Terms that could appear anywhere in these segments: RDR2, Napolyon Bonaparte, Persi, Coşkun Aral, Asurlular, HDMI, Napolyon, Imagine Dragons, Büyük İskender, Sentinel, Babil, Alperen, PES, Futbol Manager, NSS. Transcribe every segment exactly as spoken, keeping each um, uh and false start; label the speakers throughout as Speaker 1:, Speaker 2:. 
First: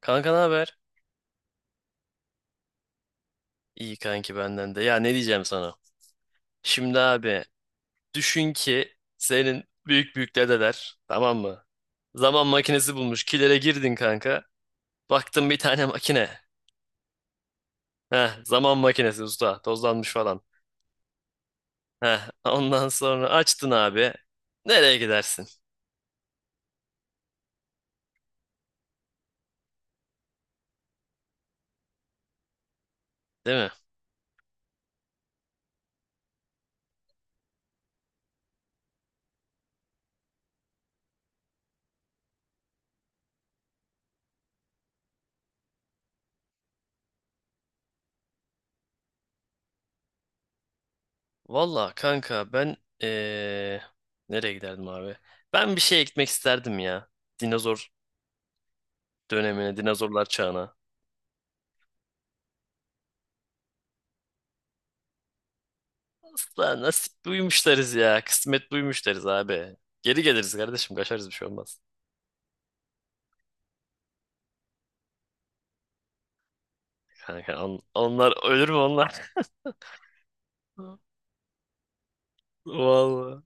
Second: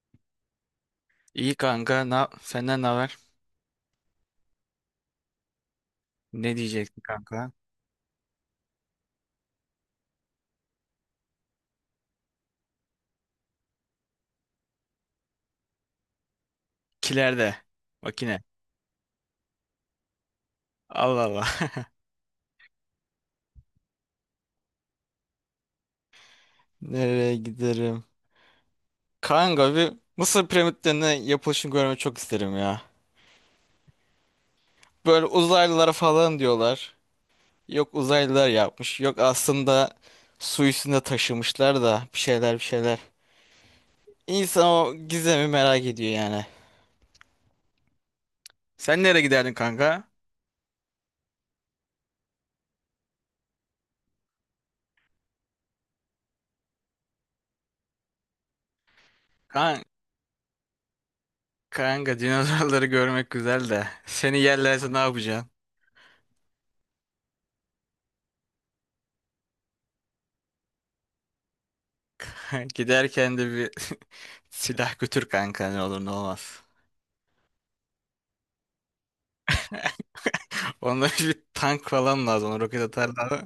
Speaker 1: Kanka ne haber?
Speaker 2: İyi kanka. Na senden ne haber?
Speaker 1: İyi kanki benden de. Ya ne diyeceğim sana?
Speaker 2: Ne
Speaker 1: Şimdi
Speaker 2: diyecektin
Speaker 1: abi
Speaker 2: kanka?
Speaker 1: düşün ki senin büyük büyük dedeler tamam mı? Zaman makinesi bulmuş. Kilere girdin kanka. Baktın bir tane makine.
Speaker 2: Kilerde.
Speaker 1: Heh,
Speaker 2: Makine.
Speaker 1: zaman makinesi usta. Tozlanmış falan.
Speaker 2: Allah Allah.
Speaker 1: Heh, ondan sonra açtın abi. Nereye gidersin?
Speaker 2: Nereye giderim? Kanka bir Mısır piramitlerinin yapılışını görmeyi çok isterim ya.
Speaker 1: Değil mi?
Speaker 2: Böyle uzaylılara falan diyorlar. Yok uzaylılar yapmış. Yok aslında su üstünde taşımışlar da bir şeyler bir şeyler. İnsan o gizemi merak ediyor yani. Sen nereye giderdin kanka?
Speaker 1: Valla kanka ben ee, nereye giderdim abi? Ben bir şeye gitmek isterdim ya. Dinozor dönemine,
Speaker 2: Kan
Speaker 1: dinozorlar çağına.
Speaker 2: kanka dinozorları görmek güzel de. Seni yerlerse ne yapacaksın?
Speaker 1: Usta nasip duymuş deriz ya. Kısmet duymuş deriz abi. Geri geliriz kardeşim. Kaçarız bir şey olmaz.
Speaker 2: Giderken de bir silah götür kanka ne olur ne olmaz.
Speaker 1: Kanka on- onlar ölür mü onlar?
Speaker 2: Onda bir tank falan lazım. ona Roket
Speaker 1: Vallahi
Speaker 2: atarlar.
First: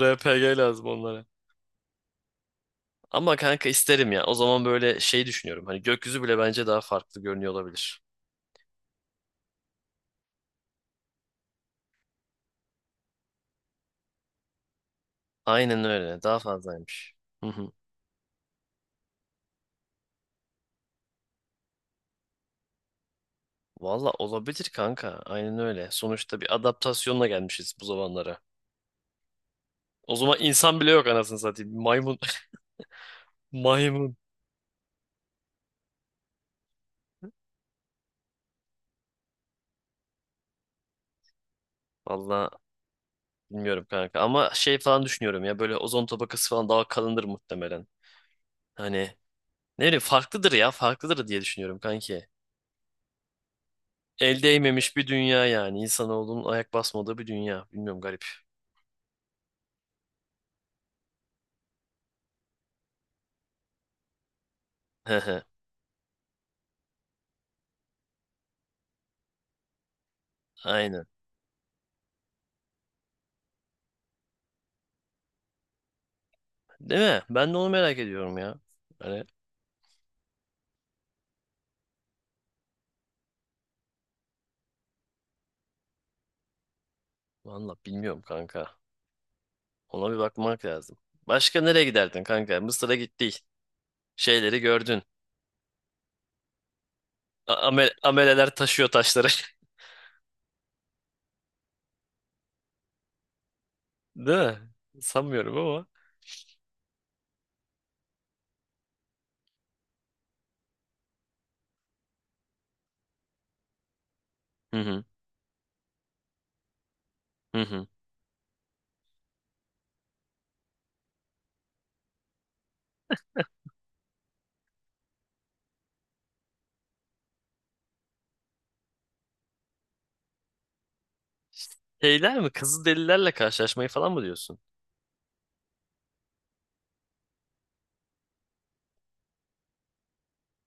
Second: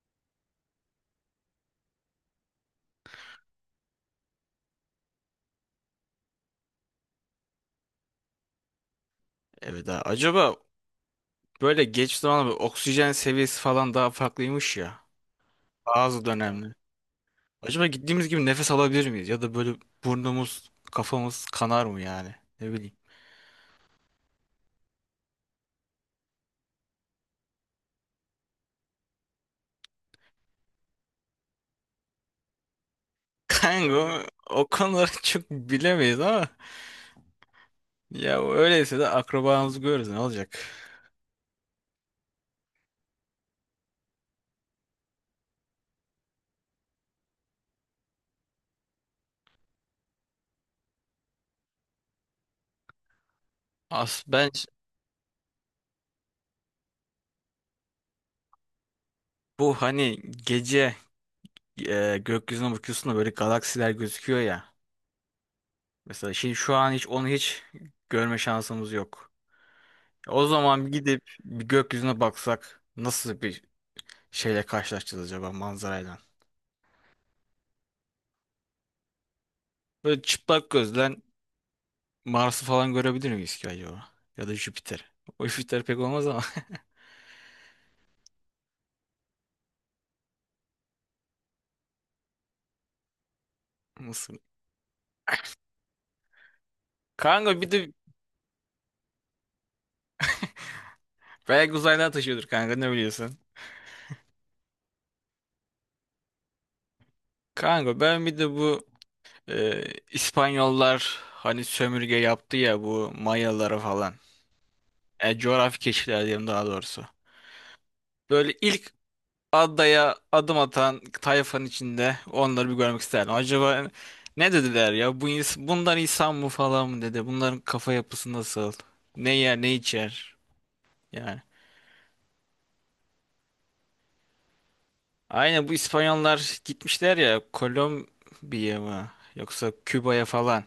Speaker 1: R P G lazım onlara. Ama kanka isterim ya. O zaman böyle şey düşünüyorum. Hani gökyüzü bile bence daha farklı görünüyor olabilir.
Speaker 2: Evet ha. Acaba böyle geç zamanla bir oksijen seviyesi falan daha farklıymış ya.
Speaker 1: Aynen öyle.
Speaker 2: Bazı
Speaker 1: Daha
Speaker 2: dönemde.
Speaker 1: fazlaymış. Hı hı.
Speaker 2: Acaba gittiğimiz gibi nefes alabilir miyiz? Ya da böyle burnumuz, kafamız kanar mı yani? Ne bileyim.
Speaker 1: Valla olabilir kanka. Aynen öyle. Sonuçta bir adaptasyonla gelmişiz bu zamanlara. O zaman insan bile yok, anasını satayım. Maymun. Maymun.
Speaker 2: Kanka o konuları çok bilemeyiz ama ya öyleyse de akrabamızı görürüz ne olacak?
Speaker 1: Valla bilmiyorum kanka, ama şey falan düşünüyorum ya, böyle ozon tabakası falan daha kalındır muhtemelen. Hani ne bileyim, farklıdır ya, farklıdır diye düşünüyorum kanki.
Speaker 2: As
Speaker 1: El
Speaker 2: ben
Speaker 1: değmemiş bir dünya, yani insanoğlunun ayak basmadığı bir dünya. Bilmiyorum, garip.
Speaker 2: bu hani gece e, gökyüzüne bakıyorsun da böyle galaksiler gözüküyor ya.
Speaker 1: Hehe.
Speaker 2: Mesela şimdi şu an hiç onu hiç görme şansımız yok. O zaman
Speaker 1: Aynen.
Speaker 2: gidip bir gökyüzüne baksak nasıl bir şeyle karşılaşacağız acaba manzarayla?
Speaker 1: Değil mi? Ben de onu merak ediyorum ya. Hani
Speaker 2: Böyle çıplak gözden Mars'ı falan görebilir miyiz ki acaba? Ya da Jüpiter. O Jüpiter pek olmaz ama.
Speaker 1: valla bilmiyorum kanka. Ona bir bakmak lazım. Başka nereye giderdin kanka? Mısır'a gittik.
Speaker 2: Nasıl?
Speaker 1: Şeyleri gördün. A-
Speaker 2: Kanka bir
Speaker 1: amel-
Speaker 2: de
Speaker 1: ameleler taşıyor taşları.
Speaker 2: belki uzaydan taşıyordur kanka ne biliyorsun?
Speaker 1: Değil mi? Sanmıyorum ama.
Speaker 2: Kanka ben bir de bu e, İspanyollar hani sömürge yaptı ya bu Mayalara falan.
Speaker 1: Hı hı.
Speaker 2: E, coğrafi keşifler diyelim daha doğrusu.
Speaker 1: Hı hı.
Speaker 2: Böyle ilk adaya adım atan tayfanın içinde onları bir görmek isterdim. Acaba ne dediler ya? Bu ins- bunlar insan mı falan mı dedi? Bunların kafa yapısı nasıl? Ne yer, ne içer? Yani.
Speaker 1: Şeyler mi? Kızılderililerle karşılaşmayı falan mı diyorsun?
Speaker 2: Aynen bu İspanyollar gitmişler ya Kolombiya mı? Yoksa Küba'ya falan.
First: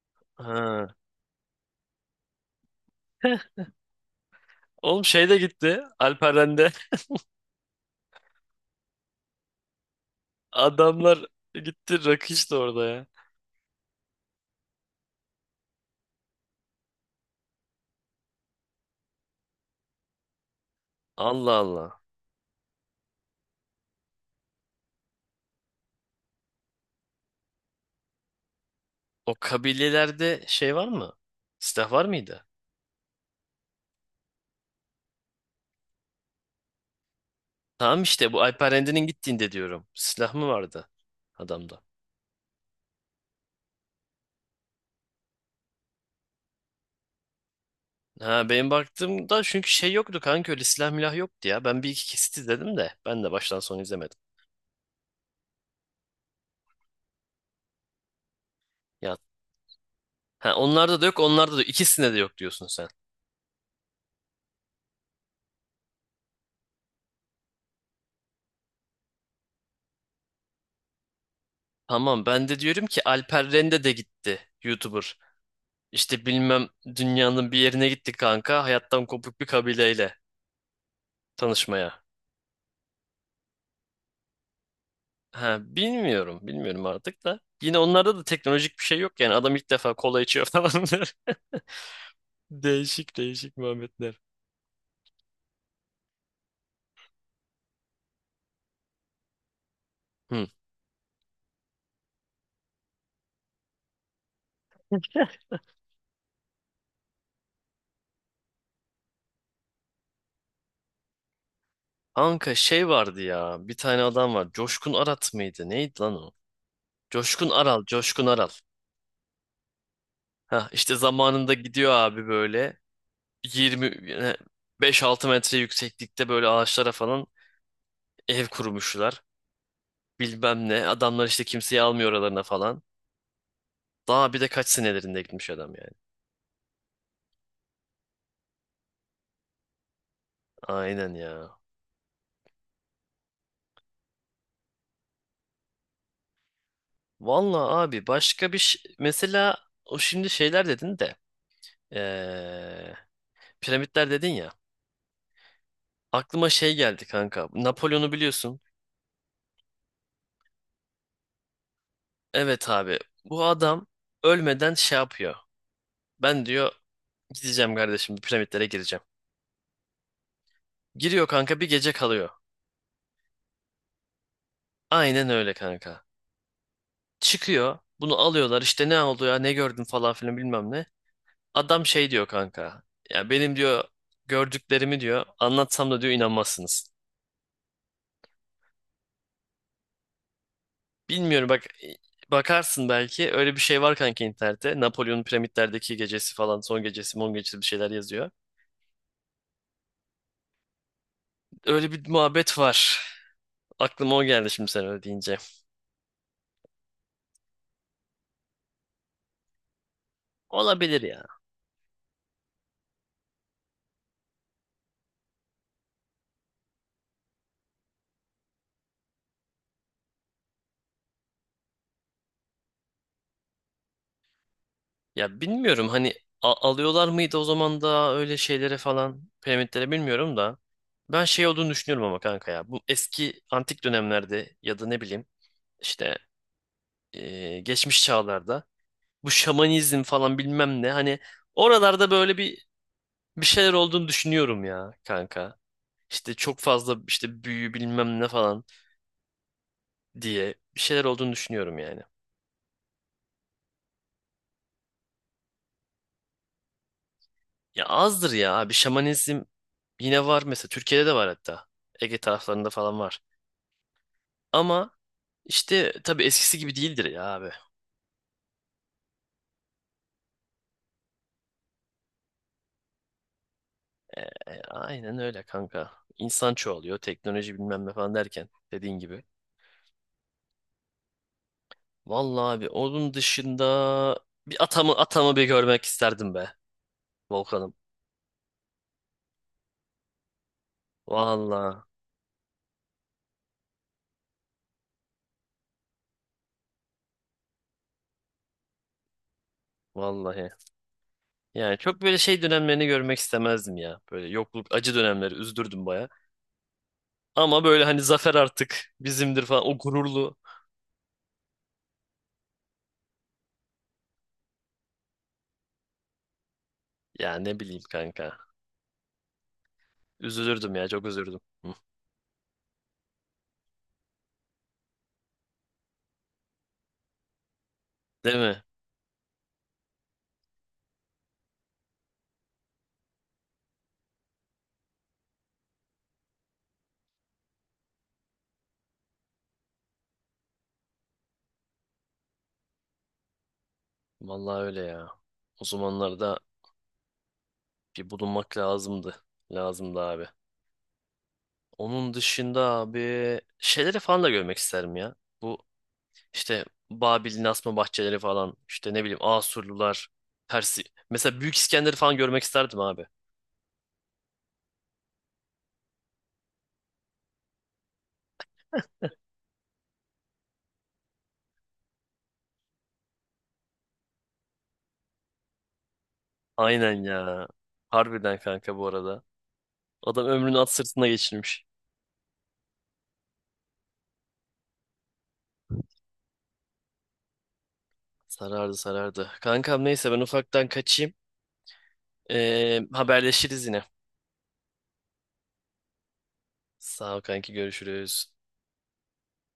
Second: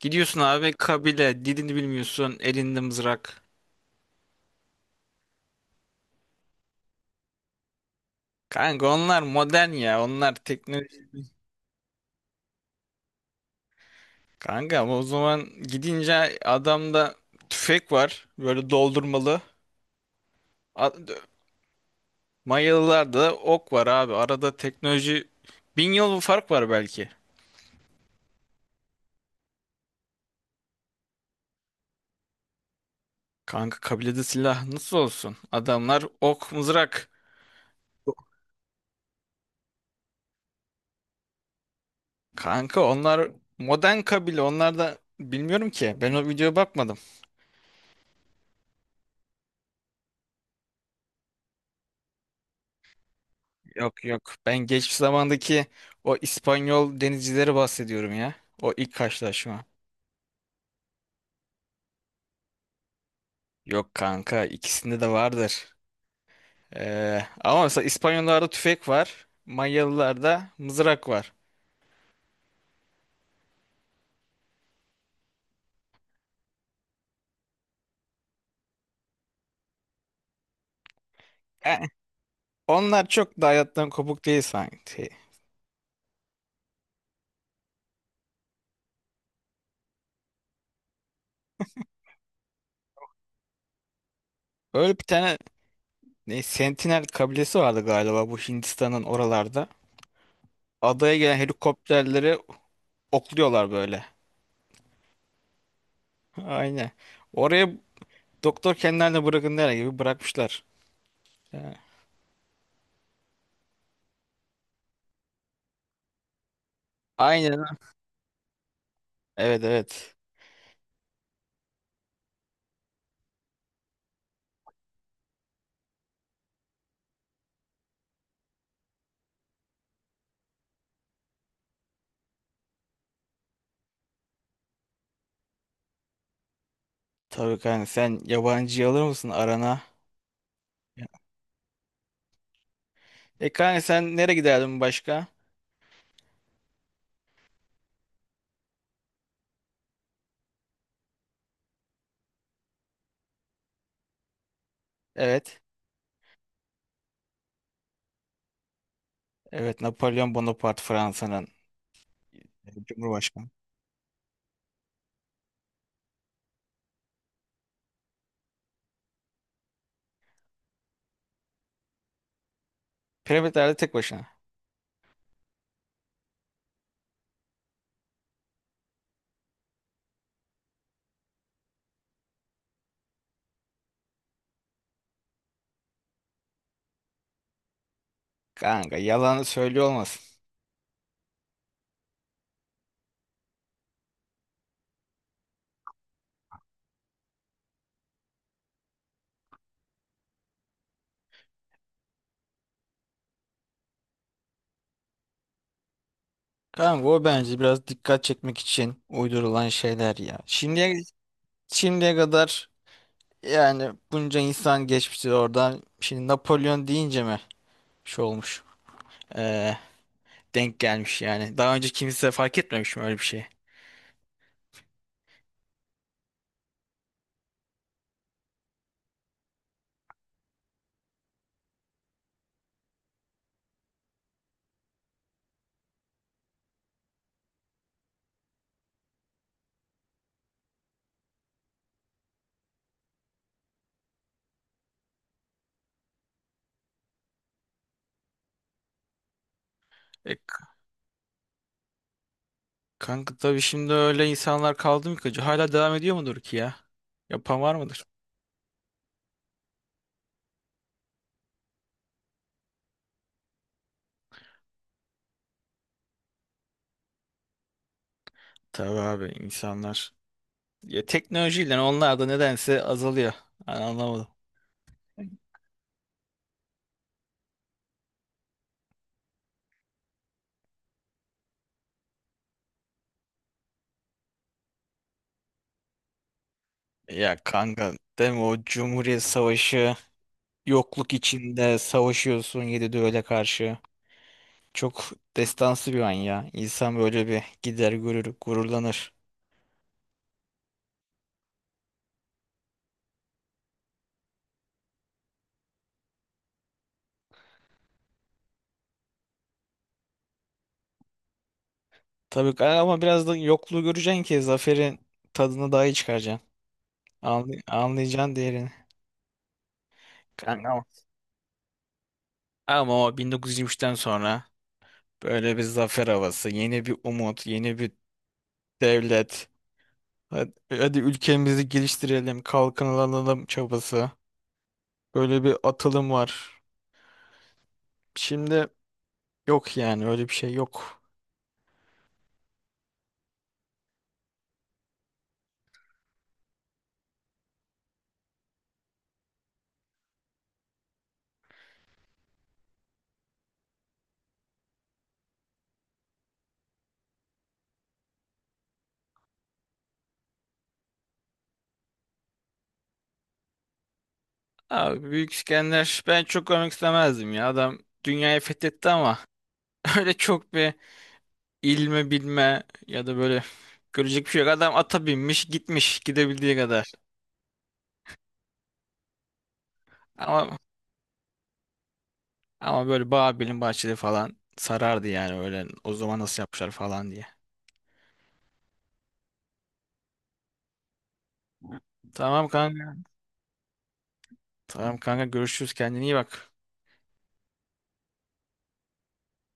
Speaker 2: Gidiyorsun abi
Speaker 1: Ha.
Speaker 2: kabile dilini bilmiyorsun elinde mızrak.
Speaker 1: Oğlum şey de gitti. Alperen'de.
Speaker 2: Kanka onlar modern ya. Onlar
Speaker 1: Adamlar gitti. Rakı içti orada ya.
Speaker 2: Kanka ama o zaman gidince adamda tüfek var. Böyle doldurmalı. A-
Speaker 1: Allah Allah.
Speaker 2: Mayalılarda da ok var abi. Arada teknoloji bin yıl bir fark var belki.
Speaker 1: O kabilelerde şey var mı? Silah var mıydı?
Speaker 2: Kanka kabilede silah nasıl olsun? Adamlar ok mızrak.
Speaker 1: Tamam, işte bu Alperen'de'nin gittiğinde diyorum. Silah mı vardı adamda?
Speaker 2: Kanka onlar modern kabile. Onlar da bilmiyorum ki. Ben o videoya bakmadım.
Speaker 1: Ha, benim baktığımda çünkü şey yoktu kanka, öyle silah milah yoktu ya. Ben bir iki kesit izledim de, ben de baştan sona
Speaker 2: Yok
Speaker 1: izlemedim.
Speaker 2: yok. Ben geçmiş zamandaki o İspanyol denizcileri bahsediyorum ya. O ilk
Speaker 1: Ya,
Speaker 2: karşılaşma.
Speaker 1: ha onlarda da yok, onlarda da yok. İkisinde de yok diyorsun sen.
Speaker 2: Yok kanka ikisinde de vardır. Ee, ama mesela İspanyollarda tüfek var. Manyalılarda mızrak var.
Speaker 1: Tamam, ben de diyorum ki Alper Rende de gitti, YouTuber. İşte bilmem, dünyanın bir yerine gitti kanka, hayattan kopuk bir kabileyle
Speaker 2: Yani
Speaker 1: tanışmaya.
Speaker 2: onlar çok da hayattan kopuk değil sanki.
Speaker 1: Ha, bilmiyorum bilmiyorum artık da. Yine onlarda da teknolojik bir şey yok yani, adam ilk defa kola içiyor falan. Değişik değişik muhabbetler.
Speaker 2: Öyle bir tane ne, Sentinel kabilesi vardı galiba bu Hindistan'ın oralarda.
Speaker 1: Hı.
Speaker 2: Adaya gelen helikopterleri okluyorlar böyle. Aynen. Oraya doktor kendilerine bırakın der gibi bırakmışlar. Yani
Speaker 1: Kanka şey vardı ya, bir tane adam var, Coşkun Arat mıydı neydi lan o? Coşkun
Speaker 2: Aynen.
Speaker 1: Aral, Coşkun Aral.
Speaker 2: Evet evet.
Speaker 1: Ha işte zamanında gidiyor abi böyle. yirmi beş altı metre yükseklikte böyle ağaçlara falan ev kurmuşlar. Bilmem ne. Adamlar işte kimseyi almıyor oralarına falan. Daha bir de kaç senelerinde gitmiş adam yani.
Speaker 2: Tabii kanka sen yabancıyı alır mısın arana? Ya.
Speaker 1: Aynen ya.
Speaker 2: E kanka sen nereye giderdin başka?
Speaker 1: Vallahi abi başka bir şey. Mesela o, şimdi şeyler dedin de. eee, Piramitler dedin ya.
Speaker 2: Evet.
Speaker 1: Aklıma şey geldi kanka. Napolyon'u biliyorsun.
Speaker 2: Evet Napolyon Bonaparte Fransa'nın
Speaker 1: Evet
Speaker 2: e,
Speaker 1: abi. Bu
Speaker 2: Cumhurbaşkanı.
Speaker 1: adam ölmeden şey yapıyor. Ben diyor gideceğim kardeşim, piramitlere gireceğim. Giriyor kanka, bir gece kalıyor.
Speaker 2: Piramitlerde tek başına.
Speaker 1: Aynen öyle kanka. Çıkıyor. Bunu alıyorlar, işte ne oldu ya, ne gördün falan filan, bilmem ne. Adam şey diyor kanka. Ya benim diyor gördüklerimi diyor anlatsam da diyor inanmazsınız.
Speaker 2: Kanka yalanı söylüyor olmasın.
Speaker 1: Bilmiyorum, bak, bakarsın belki öyle bir şey var kanka internette. Napolyon'un piramitlerdeki gecesi falan, son gecesi mon gecesi, bir şeyler yazıyor. Öyle bir muhabbet var. Aklıma o geldi şimdi sen öyle deyince.
Speaker 2: Kanka o bence biraz dikkat çekmek için uydurulan şeyler ya. Şimdiye,
Speaker 1: Olabilir ya.
Speaker 2: şimdiye kadar yani bunca insan geçmişti oradan. Şimdi Napolyon deyince mi şey olmuş? Ee, denk gelmiş yani. Daha önce kimse fark etmemiş mi öyle bir şey?
Speaker 1: Ya bilmiyorum hani, a- alıyorlar mıydı o zaman da öyle şeylere falan, piramitlere, bilmiyorum da. Ben şey olduğunu düşünüyorum ama kanka ya. Bu eski antik dönemlerde, ya da ne bileyim işte, e, geçmiş çağlarda bu şamanizm falan bilmem ne, hani oralarda böyle bir bir şeyler olduğunu düşünüyorum ya kanka. İşte çok fazla işte büyü bilmem ne falan
Speaker 2: E, k-
Speaker 1: diye bir şeyler olduğunu düşünüyorum yani.
Speaker 2: kanka tabii şimdi öyle insanlar kaldı mı ki? Hala devam ediyor mudur ki ya? Yapan var
Speaker 1: Ya
Speaker 2: mıdır?
Speaker 1: azdır ya abi, şamanizm yine var mesela, Türkiye'de de var hatta. Ege taraflarında falan var. Ama işte tabii eskisi gibi değildir ya abi.
Speaker 2: Tabii abi insanlar. Ya teknolojiyle onlar da nedense azalıyor. Ben
Speaker 1: E,
Speaker 2: anlamadım.
Speaker 1: e, aynen öyle kanka. İnsan çoğalıyor, teknoloji bilmem ne falan derken, dediğin gibi. Vallahi abi onun dışında bir atamı atamı bir görmek isterdim be
Speaker 2: Ya
Speaker 1: Volkan'ım.
Speaker 2: kanka değil mi o Cumhuriyet Savaşı yokluk içinde
Speaker 1: Vallahi
Speaker 2: savaşıyorsun yedi düvele karşı. Çok destansı bir an ya. İnsan böyle bir gider görür, gururlanır.
Speaker 1: vallahi. Yani çok böyle şey dönemlerini görmek istemezdim ya. Böyle yokluk, acı dönemleri üzdürdüm baya. Ama böyle hani zafer artık bizimdir falan, o gururlu.
Speaker 2: Tabii ki- ama biraz da yokluğu göreceksin ki zaferin tadını daha iyi çıkaracaksın.
Speaker 1: Ya
Speaker 2: Anlay
Speaker 1: ne bileyim
Speaker 2: anlayacaksın
Speaker 1: kanka.
Speaker 2: değerini. Kanka
Speaker 1: Üzülürdüm
Speaker 2: ama.
Speaker 1: ya, çok üzüldüm.
Speaker 2: Ama o bin dokuz yüz yirmi üçten sonra böyle bir zafer havası, yeni bir umut, yeni bir
Speaker 1: Değil mi?
Speaker 2: devlet. Hadi, hadi ülkemizi geliştirelim, kalkınalım çabası. Böyle bir atılım var. Şimdi yok yani öyle bir şey yok.
Speaker 1: Vallahi öyle ya. O zamanlarda bir bulunmak lazımdı. Lazımdı abi. Onun dışında abi şeyleri falan da görmek isterim ya. Bu işte Babil'in asma bahçeleri falan, işte ne bileyim Asurlular, Persi. Mesela Büyük İskender'i falan görmek isterdim abi.
Speaker 2: Abi Büyük İskender ben çok görmek istemezdim ya. Adam dünyayı fethetti ama öyle çok bir ilme bilme ya da böyle görecek bir şey yok. Adam ata binmiş gitmiş gidebildiği kadar.
Speaker 1: Aynen ya. Harbiden kanka bu arada. Adam ömrünü
Speaker 2: Ama
Speaker 1: at sırtına geçirmiş.
Speaker 2: ama böyle Babil'in bahçeli falan sarardı yani öyle o zaman nasıl yapmışlar falan diye.
Speaker 1: Sarardı, sarardı. Kankam neyse ben ufaktan kaçayım.
Speaker 2: Tamam
Speaker 1: Ee,
Speaker 2: kanka.
Speaker 1: haberleşiriz yine.
Speaker 2: Tamam kanka görüşürüz kendine iyi bak.
Speaker 1: Sağ ol kanki, görüşürüz.